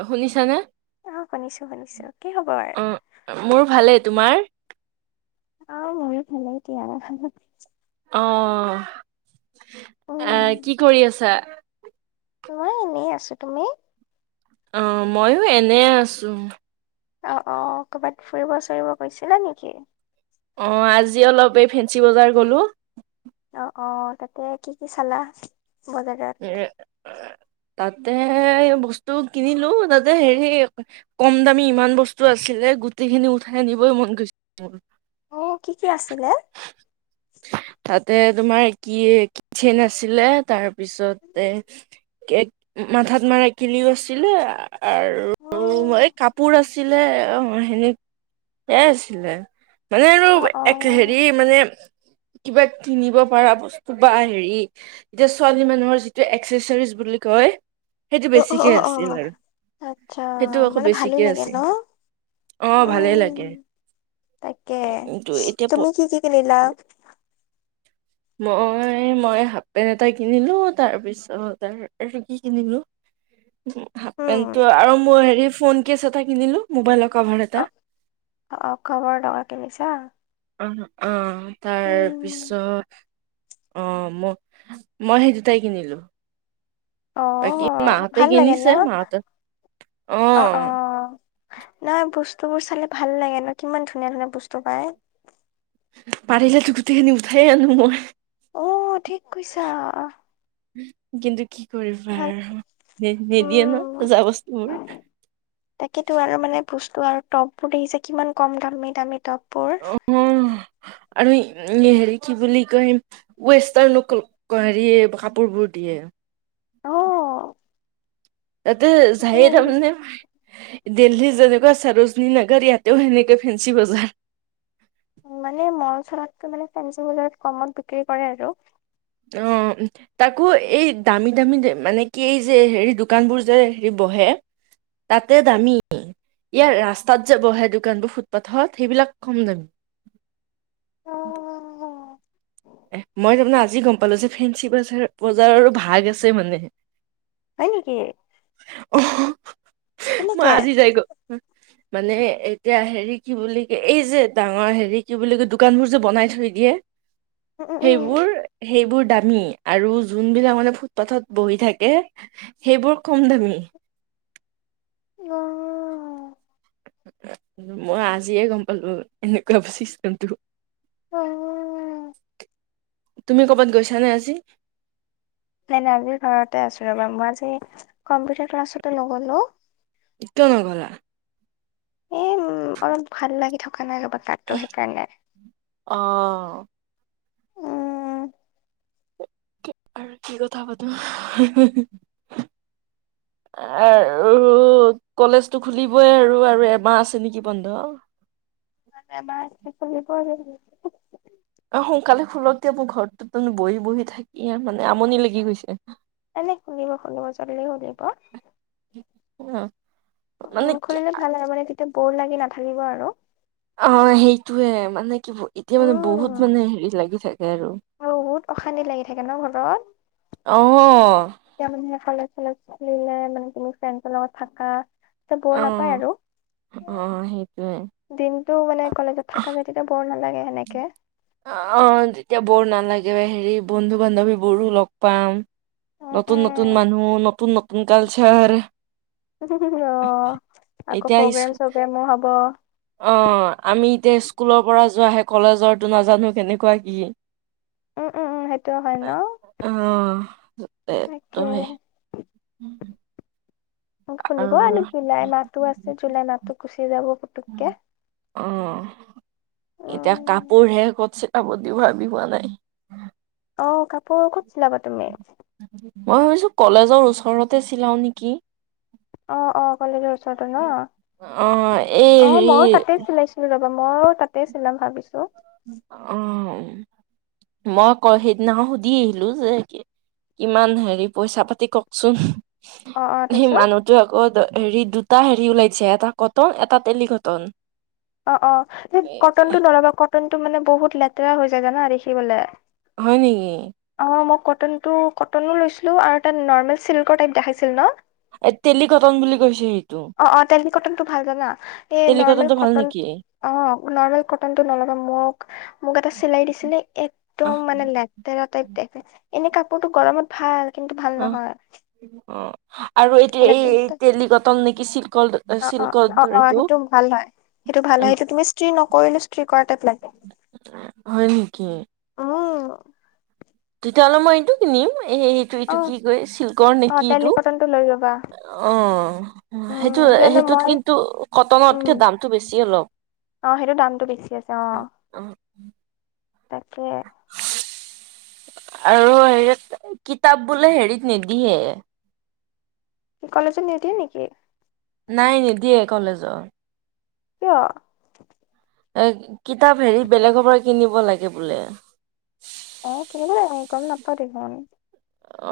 অ' শুনিছানে? আহ শুনিছো শুনিছো, কি খবৰ? অ' মোৰ ভালেই, তোমাৰ? অ' মোৰো ভালেই দিয়া। অ', এ উম কি কৰি আছা? মই এনেই আছো, তুমি? অ' মইো এনে আছো। অ', অ', কৰ'ৰবাত ফুৰিব চুৰিব গৈছিলা নেকি? অ', আজি অলপ এই ফেঞ্চি বজাৰ গলো। অ', অ', তাতে কি কি চালা এ বজাৰত? তাতে বস্তু কিনিলো, তাতে হেৰি কম দামী ইমান বস্তু আছিলে গুটি খিনি উঠাই আনিবই মন গৈছে মোৰ। অ', কি কি আছিলে? তাতে তোমাৰ কি কি চেন আছিলে তাৰপিছতে মাথাত মৰা কিলিপ আছিলে। অ আৰু ম এই কাপোৰ আছিলে। অ', সেনে সয়াই আছিলে মানে আৰু অ অ এক হেৰি মানে কিবা কিনিব পাৰা বস্তু বা হেৰি এতিয়া ছোৱালী মানুহৰ যিটো এক্সেচাৰজ বুলি কয় সেইটো অ অ অ বেছিকে অ আছিল আৰু, আচ্ছা সেইটো আকৌ মানে ভালো বেছিকে লাগে আছিল। ন? অ', ভালেই লাগে। উম তাকে, কিন্তু এতিয়া প তুমি কি কি কিনিলা? মই, মই হাফ পেণ্ট এটা কিনিলো, তাৰপিছত কি কিনিলো? হাফ উম পেন্টো আৰু ম হেৰি ফোন কেচ এটা কিনিলো মোবাইলত অ', অ', খবৰ ডঙা কিনিছা। অ', অ', তাৰ উম পিছত অ', ম মই সেই দুটাই কিনিলো। বাকী অ', মাহঁতে ভাল লাগে ন? কিনিছে মাহঁতে অ', অ'। নহয় বস্তুবোৰ চালে ভাল লাগে ন কিমান ধুনীয়া ধুনীয়া বস্তু পায়। পাৰিলেতো গোটেই খিনি উঠাইে আনো মই। অহ ঠিক কৈছা। কিন্তু কি কৰিবা ভাল আৰু নিদিয়ে ন উম। সোজা বস্তুবোৰ। তাকেতো আৰু মানে বস্তু আৰু টপবোৰ দেখিছে কিমান কম দামেই দামি টপ। অ'। আৰু হেৰি কি বুলি কয় ৱেষ্টাৰ্ণ হেৰি কাপোৰবোৰ দিয়ে। অহ। ততে যাই তামনেম দিল্লী যেনেকুৱা ছাৰজনী নগৰ ইয়াতেও সেনেকৈ ফেঞ্চি বজাৰ। মানে মন চলাতটো মানে ফেঞ্চিং বজাৰত কমত বিক্ৰী কৰে আৰু। অ', তাকো এই দামী দামী মানে কি এই যে হেৰি দোকানবোৰ যে হেৰি বহে তাতে দামী। ইয়াৰ ৰাস্তাত যে বহে দোকানবোৰ ফুটপাথত সেইবিলাক কম নামি। এ মই তাৰমানে আজি গম পালো যে ফেঞ্চি বজাৰ বজাৰৰো ভাগ আছে মানে। হয় নেকি? অ', মই কেনেকে আজি যাই গ, মানে এতিয়া হেৰি কি বুলি ক এই যে ডাঙৰ হেৰি কি বুলি ক দোকানবোৰ যে বনাই থৈ দিয়ে। উম উম সেইবোৰ সেইবোৰ দামী আৰু যোনবিলাক মানে ফুটপাথত বহি থাকে সেইবোৰ কম দামী। অ'। মই আজিয়ে গম পালো এনেকুৱা চিচটেম টো। অ'। তুমি কৰ'বাত গৈছানে আজি? নাই নাই আজি ঘৰতে আছো ৰ'বা, মই আজি কম্পিউটাৰ ক্লাছতো নগলো। ইটো নগলা। এ উম অলপ ভাল লাগি থকা নাই ৰ'বা পেট টো সেইকাৰণে। অ'। উম আৰু কি কথা পাতো? আৰু কলেজটো খুলিবই আৰু আৰু এমাহ আছে নেকি বন্ধ। এমাহ আছে খুলিব আৰু। অ' সোনকালে খুলক দে মোৰ ঘৰতটো মানে বহি বহি থাকি আৰু মানে আমনি লাগি গৈছে। এনে খুলিব খুলিব জলদি খুলিব। অ'। মানে অ' কি খুলিলে ভাল হয় মানে তেতিয়া বৰ লাগি নাথাকিব আৰু। অ' সেইটোয়ে মানে কি এতিয়া মানে বহুত উম মানে হেৰি লাগি থাকে। লাগে আৰু, বহুত অশান্তি লাগি থাকে ন ঘৰত অ'। এতিয়া মানে কলেজ চলেজ খুলিলে মানে তুমি ফ্ৰেণ্ডৰ লগত থাকা অ বৰ নাপায় আৰু অ সেইটোয়ে দিন মানে কলেজত থকা যায় তেতিয়া বৰ নালাগে। সেনেকে অ' তেতিয়া বৰ নালাগে। হেৰি বন্ধু বান্ধৱী বোৰো লগ পাম উম নতুন নতুন উম মানুহ নতুন নতুন আ কালচাৰ অ' আকৌ এতিয়া স্কু প্ৰগ্ৰাম চগ্ৰামো হ'ব। অ' আমি এতিয়া স্কুলৰ পৰা যোৱাহে, কলেজৰটো নাজানো কেনেকুৱা কি? উম, উম, উম সেইটো হয় ন অ তাকেই। উম। খুলিব আৰু জুলাই মাহটো আছে আৰু জুলাই মাহতটো গুচি যাব পুতুককে অ' এতিয়া উম কাপোৰ হে ক'ত চিলাব দিও ভাবি পোৱা নাই। অ' কাপোৰ ক'ত চিলাবা তুমি? মই ভাবিছো কলেজৰ ওচৰতে চিলাও নেকি? অ' অ' কলেজৰ ওচৰতে অ এই ন' অ' হেৰি মইও তাতে চিলাইছিলো ৰ মইও তাতেই চিলাম ভাবিছো। অ' মই আক সেইদিনা সুধি আহিলো যে কিমান হেৰি পইচা পাতি কওঁক চোন অ অ সেই তাৰপিছত মানুহটো আকৌ হেৰি দুটা হেৰি ওলাইছে এটা কটন এটা টেলিকটন। অ' অ' কটনটো নলবা কটনটো মানে বহুত লেতেৰা হৈ যায় জানা দেখিবলে। হয় নেকি? কিন্তু কটনো লৈছিলোঁ আৰু তাত নৰ্মেল চিল্কৰ টাইপ দেখাইছিল ন। এই টেলিকটন বুলি কৈছে সেইটো। অ অ তেলী কটনটো ভাল জানা এই নৰ্মেল টেলিকটনটো ভাল কটন নেকি? কি? অ' নৰ্মেল কটনতটো নল'বা। মোক মোক এটা চিলাই দিছিলে আহ একদম মানে লেতেৰা এনে কাপোৰটো গৰমত ভাল, কিন্তু ভাল আহ নহয়। অ আৰু এটোয়া এই লেতেৰা টেলিকটন নেকি ছিল্ক অ' অ' অ' অ' সেইটো ভাল হয়। সেইটো ভাল হয় সেইটো তুমি স্ত্ৰি নকৰিলেও স্ত্ৰি কৰাটাইপ লাগে। হয় নেকি [inaudible] অ'। তেতিয়াহ'লে মই এইটো কিনিম। এই এইটো- অ এইটো কি কয় চিল্কৰ অ নেকি তেলী এইটো কটনটো লৈ ল'বা অ' সেইটো উম কিয়নো সেইটোত মই কিন্তু উম কটনতকে দামটো বেছি অলপ। অ' সেইটো দামটো বেছি আছে অ', তাকে। আৰু হেৰি কিতাপ বোলে হেৰিত নিদিয়ে। কি কলেজে নিদিয়ে নেকি। নাই নিদিয়ে কলেজত। কিয়। এ কিতাপ হেৰি বেলেগৰ পৰা কিনিব লাগে বোলে। হে কিনিব লাগে নেকি, গম নাপাওঁ তেতিয়াহ'লে।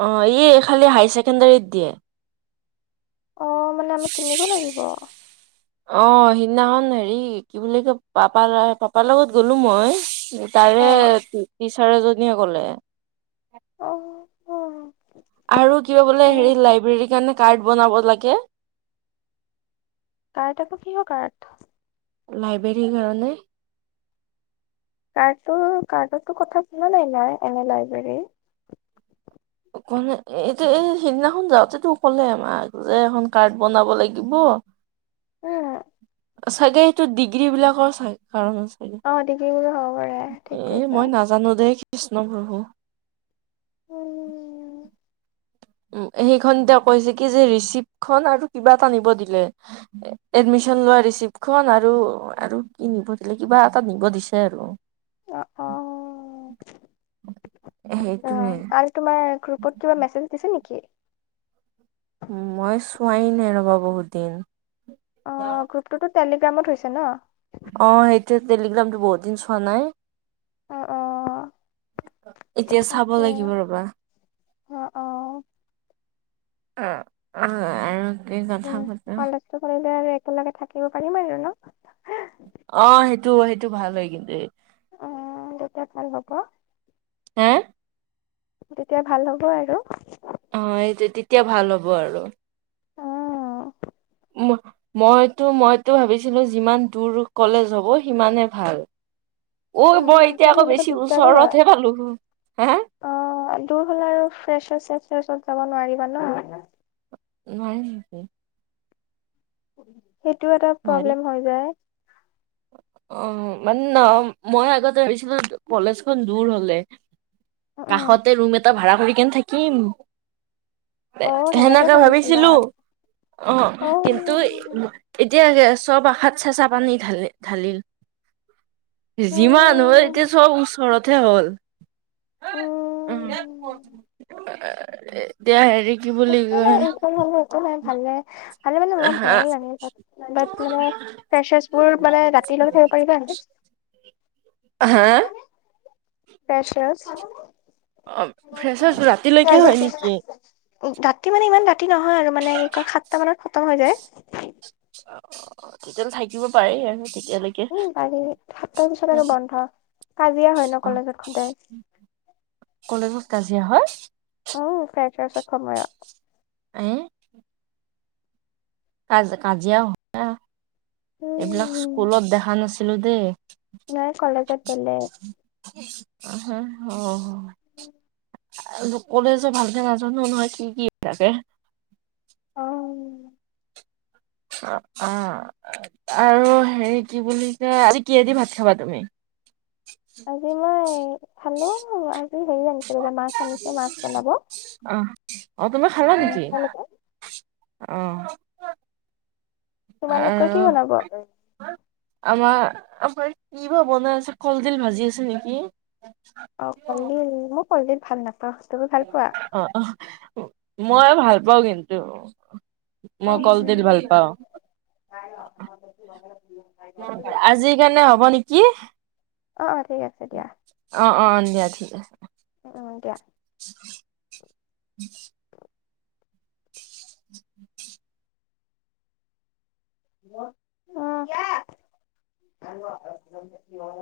অ' ইয়ে খালি হায়াৰ ছেকেণ্ডাৰীত দিয়ে। অ' মানে আমি কিনিব লাগিব। অ' সিদিনাখন হেৰি কি বুলি কয় পাপা লগ পাপাৰ লগত গ'লো মই। তাৰে টিচাৰ এজনীয়ে ক'লে। অ'। আৰু কিবা বোলে হেৰি লাইব্ৰেৰী কাৰণে কাৰ্ড বনাব লাগে। কাৰ্ড আকৌ কিহৰ কাৰ্ত। লাইব্ৰেৰীৰ কাৰণে। কাৰ্ডটো কাৰ্ডৰতো কথা শুনা নাই- নাই এনে লাইব্ৰেৰীৰ। ক এইটো এই সিদিনাখন যাওঁতে তো ক'লে মাক যে এখন কাৰ্ড বনাব লাগিব। উম চাগে এইটো ডিগ্ৰী বিলাকৰ চাগ কাৰনে ছাগে, অ ডিগ্ৰীবোৰো হ'ব পাৰে এ ঠিক কৈছা মই নাজানো দেই কৃষ্ণ প্ৰভু। উম উম্, সেইখন তেওঁ কৈছে কি যে ৰিচিপ আৰু কিবা এটা নিব দিলে, এডমিছ ছন লোৱা ৰিচিপ্ট খন আৰু কি নিব দিলে কিবা এটা নিব দিছে আৰু। অ' অ'- সেইটোৱে অ' আৰু তোমাৰ গ্ৰুপত কিবা মেছেজ দিছে নেকি। মই চোৱাই নাই ৰ'বা বহুত দিন। অ' গ্ৰুপটোতো টেলিগ্ৰামত হৈছে ন। অ সেইটোৱে টেলিগ্ৰামটো বহুত দিন চোৱা নাই। অ অ এতিয়া চাব তাকে লাগিব ৰ'বা। অ অ অ'-অ' [unintelligible] উম, [unintelligible] কৰিলে আৰু একেলগে থাকিব পাৰিম আৰু ন। অ' সেইটো- সেইটো ভাল হয় কিন্তু। উম, তেতিয়া ভাল হ'ব। হে। তেতিয়া ভাল হ'ব আৰু। অ' এইটো তেতিয়া ভাল হ'ব আৰু। অ'। মইতো- মইতো ভাবিছিলো যিমান দূৰ কলেজ হ'ব সিমানে ভাল। ঐ মই এতিয়া কিন্তু আকৌ এনেকুৱা বেছি দিগদাৰো হয় ওচৰতহে পালো। হা অ' দূৰ হ'লে আৰু ফ্ৰেচাৰ্চ চেচাৰচত যাব নোৱাৰিবা ন। নোৱাৰি নেকি। সেইটো এটা নোৱাৰি প্ৰব্লেম হৈ যায়। অ' মানে ন মই আগতে ভাবিছিলো কলেজখন দূৰ হ'লে উম কাষতে ৰুম এটা ভাড়া কৰি কেনে থাকিম। এ অ সেনেকে ভাবিছিলা ভাবিছিলো অ' কিন্তু এতিয়াকে চব আশাত চেঁচা পানী ঢালি-ঢালিল৷ যিমান হয় এতিয়া চব ওচৰত তে হ'ল, উম, এ- এ- এতিয়া হেৰি কি বুলি একো নাই, কয় একো নহয়, একো নাই ভালে৷ আজিকালি অলপ হা বেয়াও লাগে। তাত মানে ফ্ৰেছাৰ্ছবোৰ মানে ৰাতিলৈকে থাকিব পাৰে যে এনেকে। [inaudible] হা? ফ্ৰেছাৰ্ছ। অ' ফ্ৰেছাৰ্ছ ৰাতিলৈকে হয় নেকি? উ-ৰাতি মানে ইমান ৰাতি নহয় আৰু, মানে কি কয় সাতটা মানত খতম হৈ যায়৷ অ' তেতিয়াহ'লে থাকিব পাৰি আৰু। তেতিয়ালৈকে উম পাৰি, সাতটাৰ পিছত আৰু বন্ধ৷ কাজিয়া হয় ন, কলেজত সদায়৷ কলেজত কাজিয়া হয়? অঁ, [unintelligible] আয়ে। কাজ কাজিয়াও হয়, এইবিলাক স্কুলত দেখা নাছিলো দেই৷ ইয়াৰ কলেজত বেলেগ। আহহ [unintelligible] আৰু কলেজত ভালকে নাজানো নহয় কি কি থাকে? অ'। অ' অ' আৰু হেৰি কি বুলি কয়, আজি কি'হেদি ভাত খাবা তুমি? [inaudible] আজি মই খালো। হেৰি আনিছিলে মাছ আনিছে, মাছ বনাব৷ আহ, তুমি খালা উম নেকি? তোমালোকে আহ! তোমালোকৰ কি বনাব? আমাৰ আমাৰ কি বা বনাই আছে, কলদিল ভাজি আছে নেকি! অ কলদিল, মই কলদিল ভাল নাপাওঁ৷ তুমি ভাল পোৱা? অ অ মই ভাল পাওঁ কিন্তু, মই কলদিল ভাল পাওঁ৷ আজিৰ কাৰণে হ'ব নেকি [unintelligible] অ-অ ঠিক আছে দিয়া৷ অ অ দিয়া ঠিক উ-উ দিয়া৷ [inaudible] [inaudible] অ [unintelligible]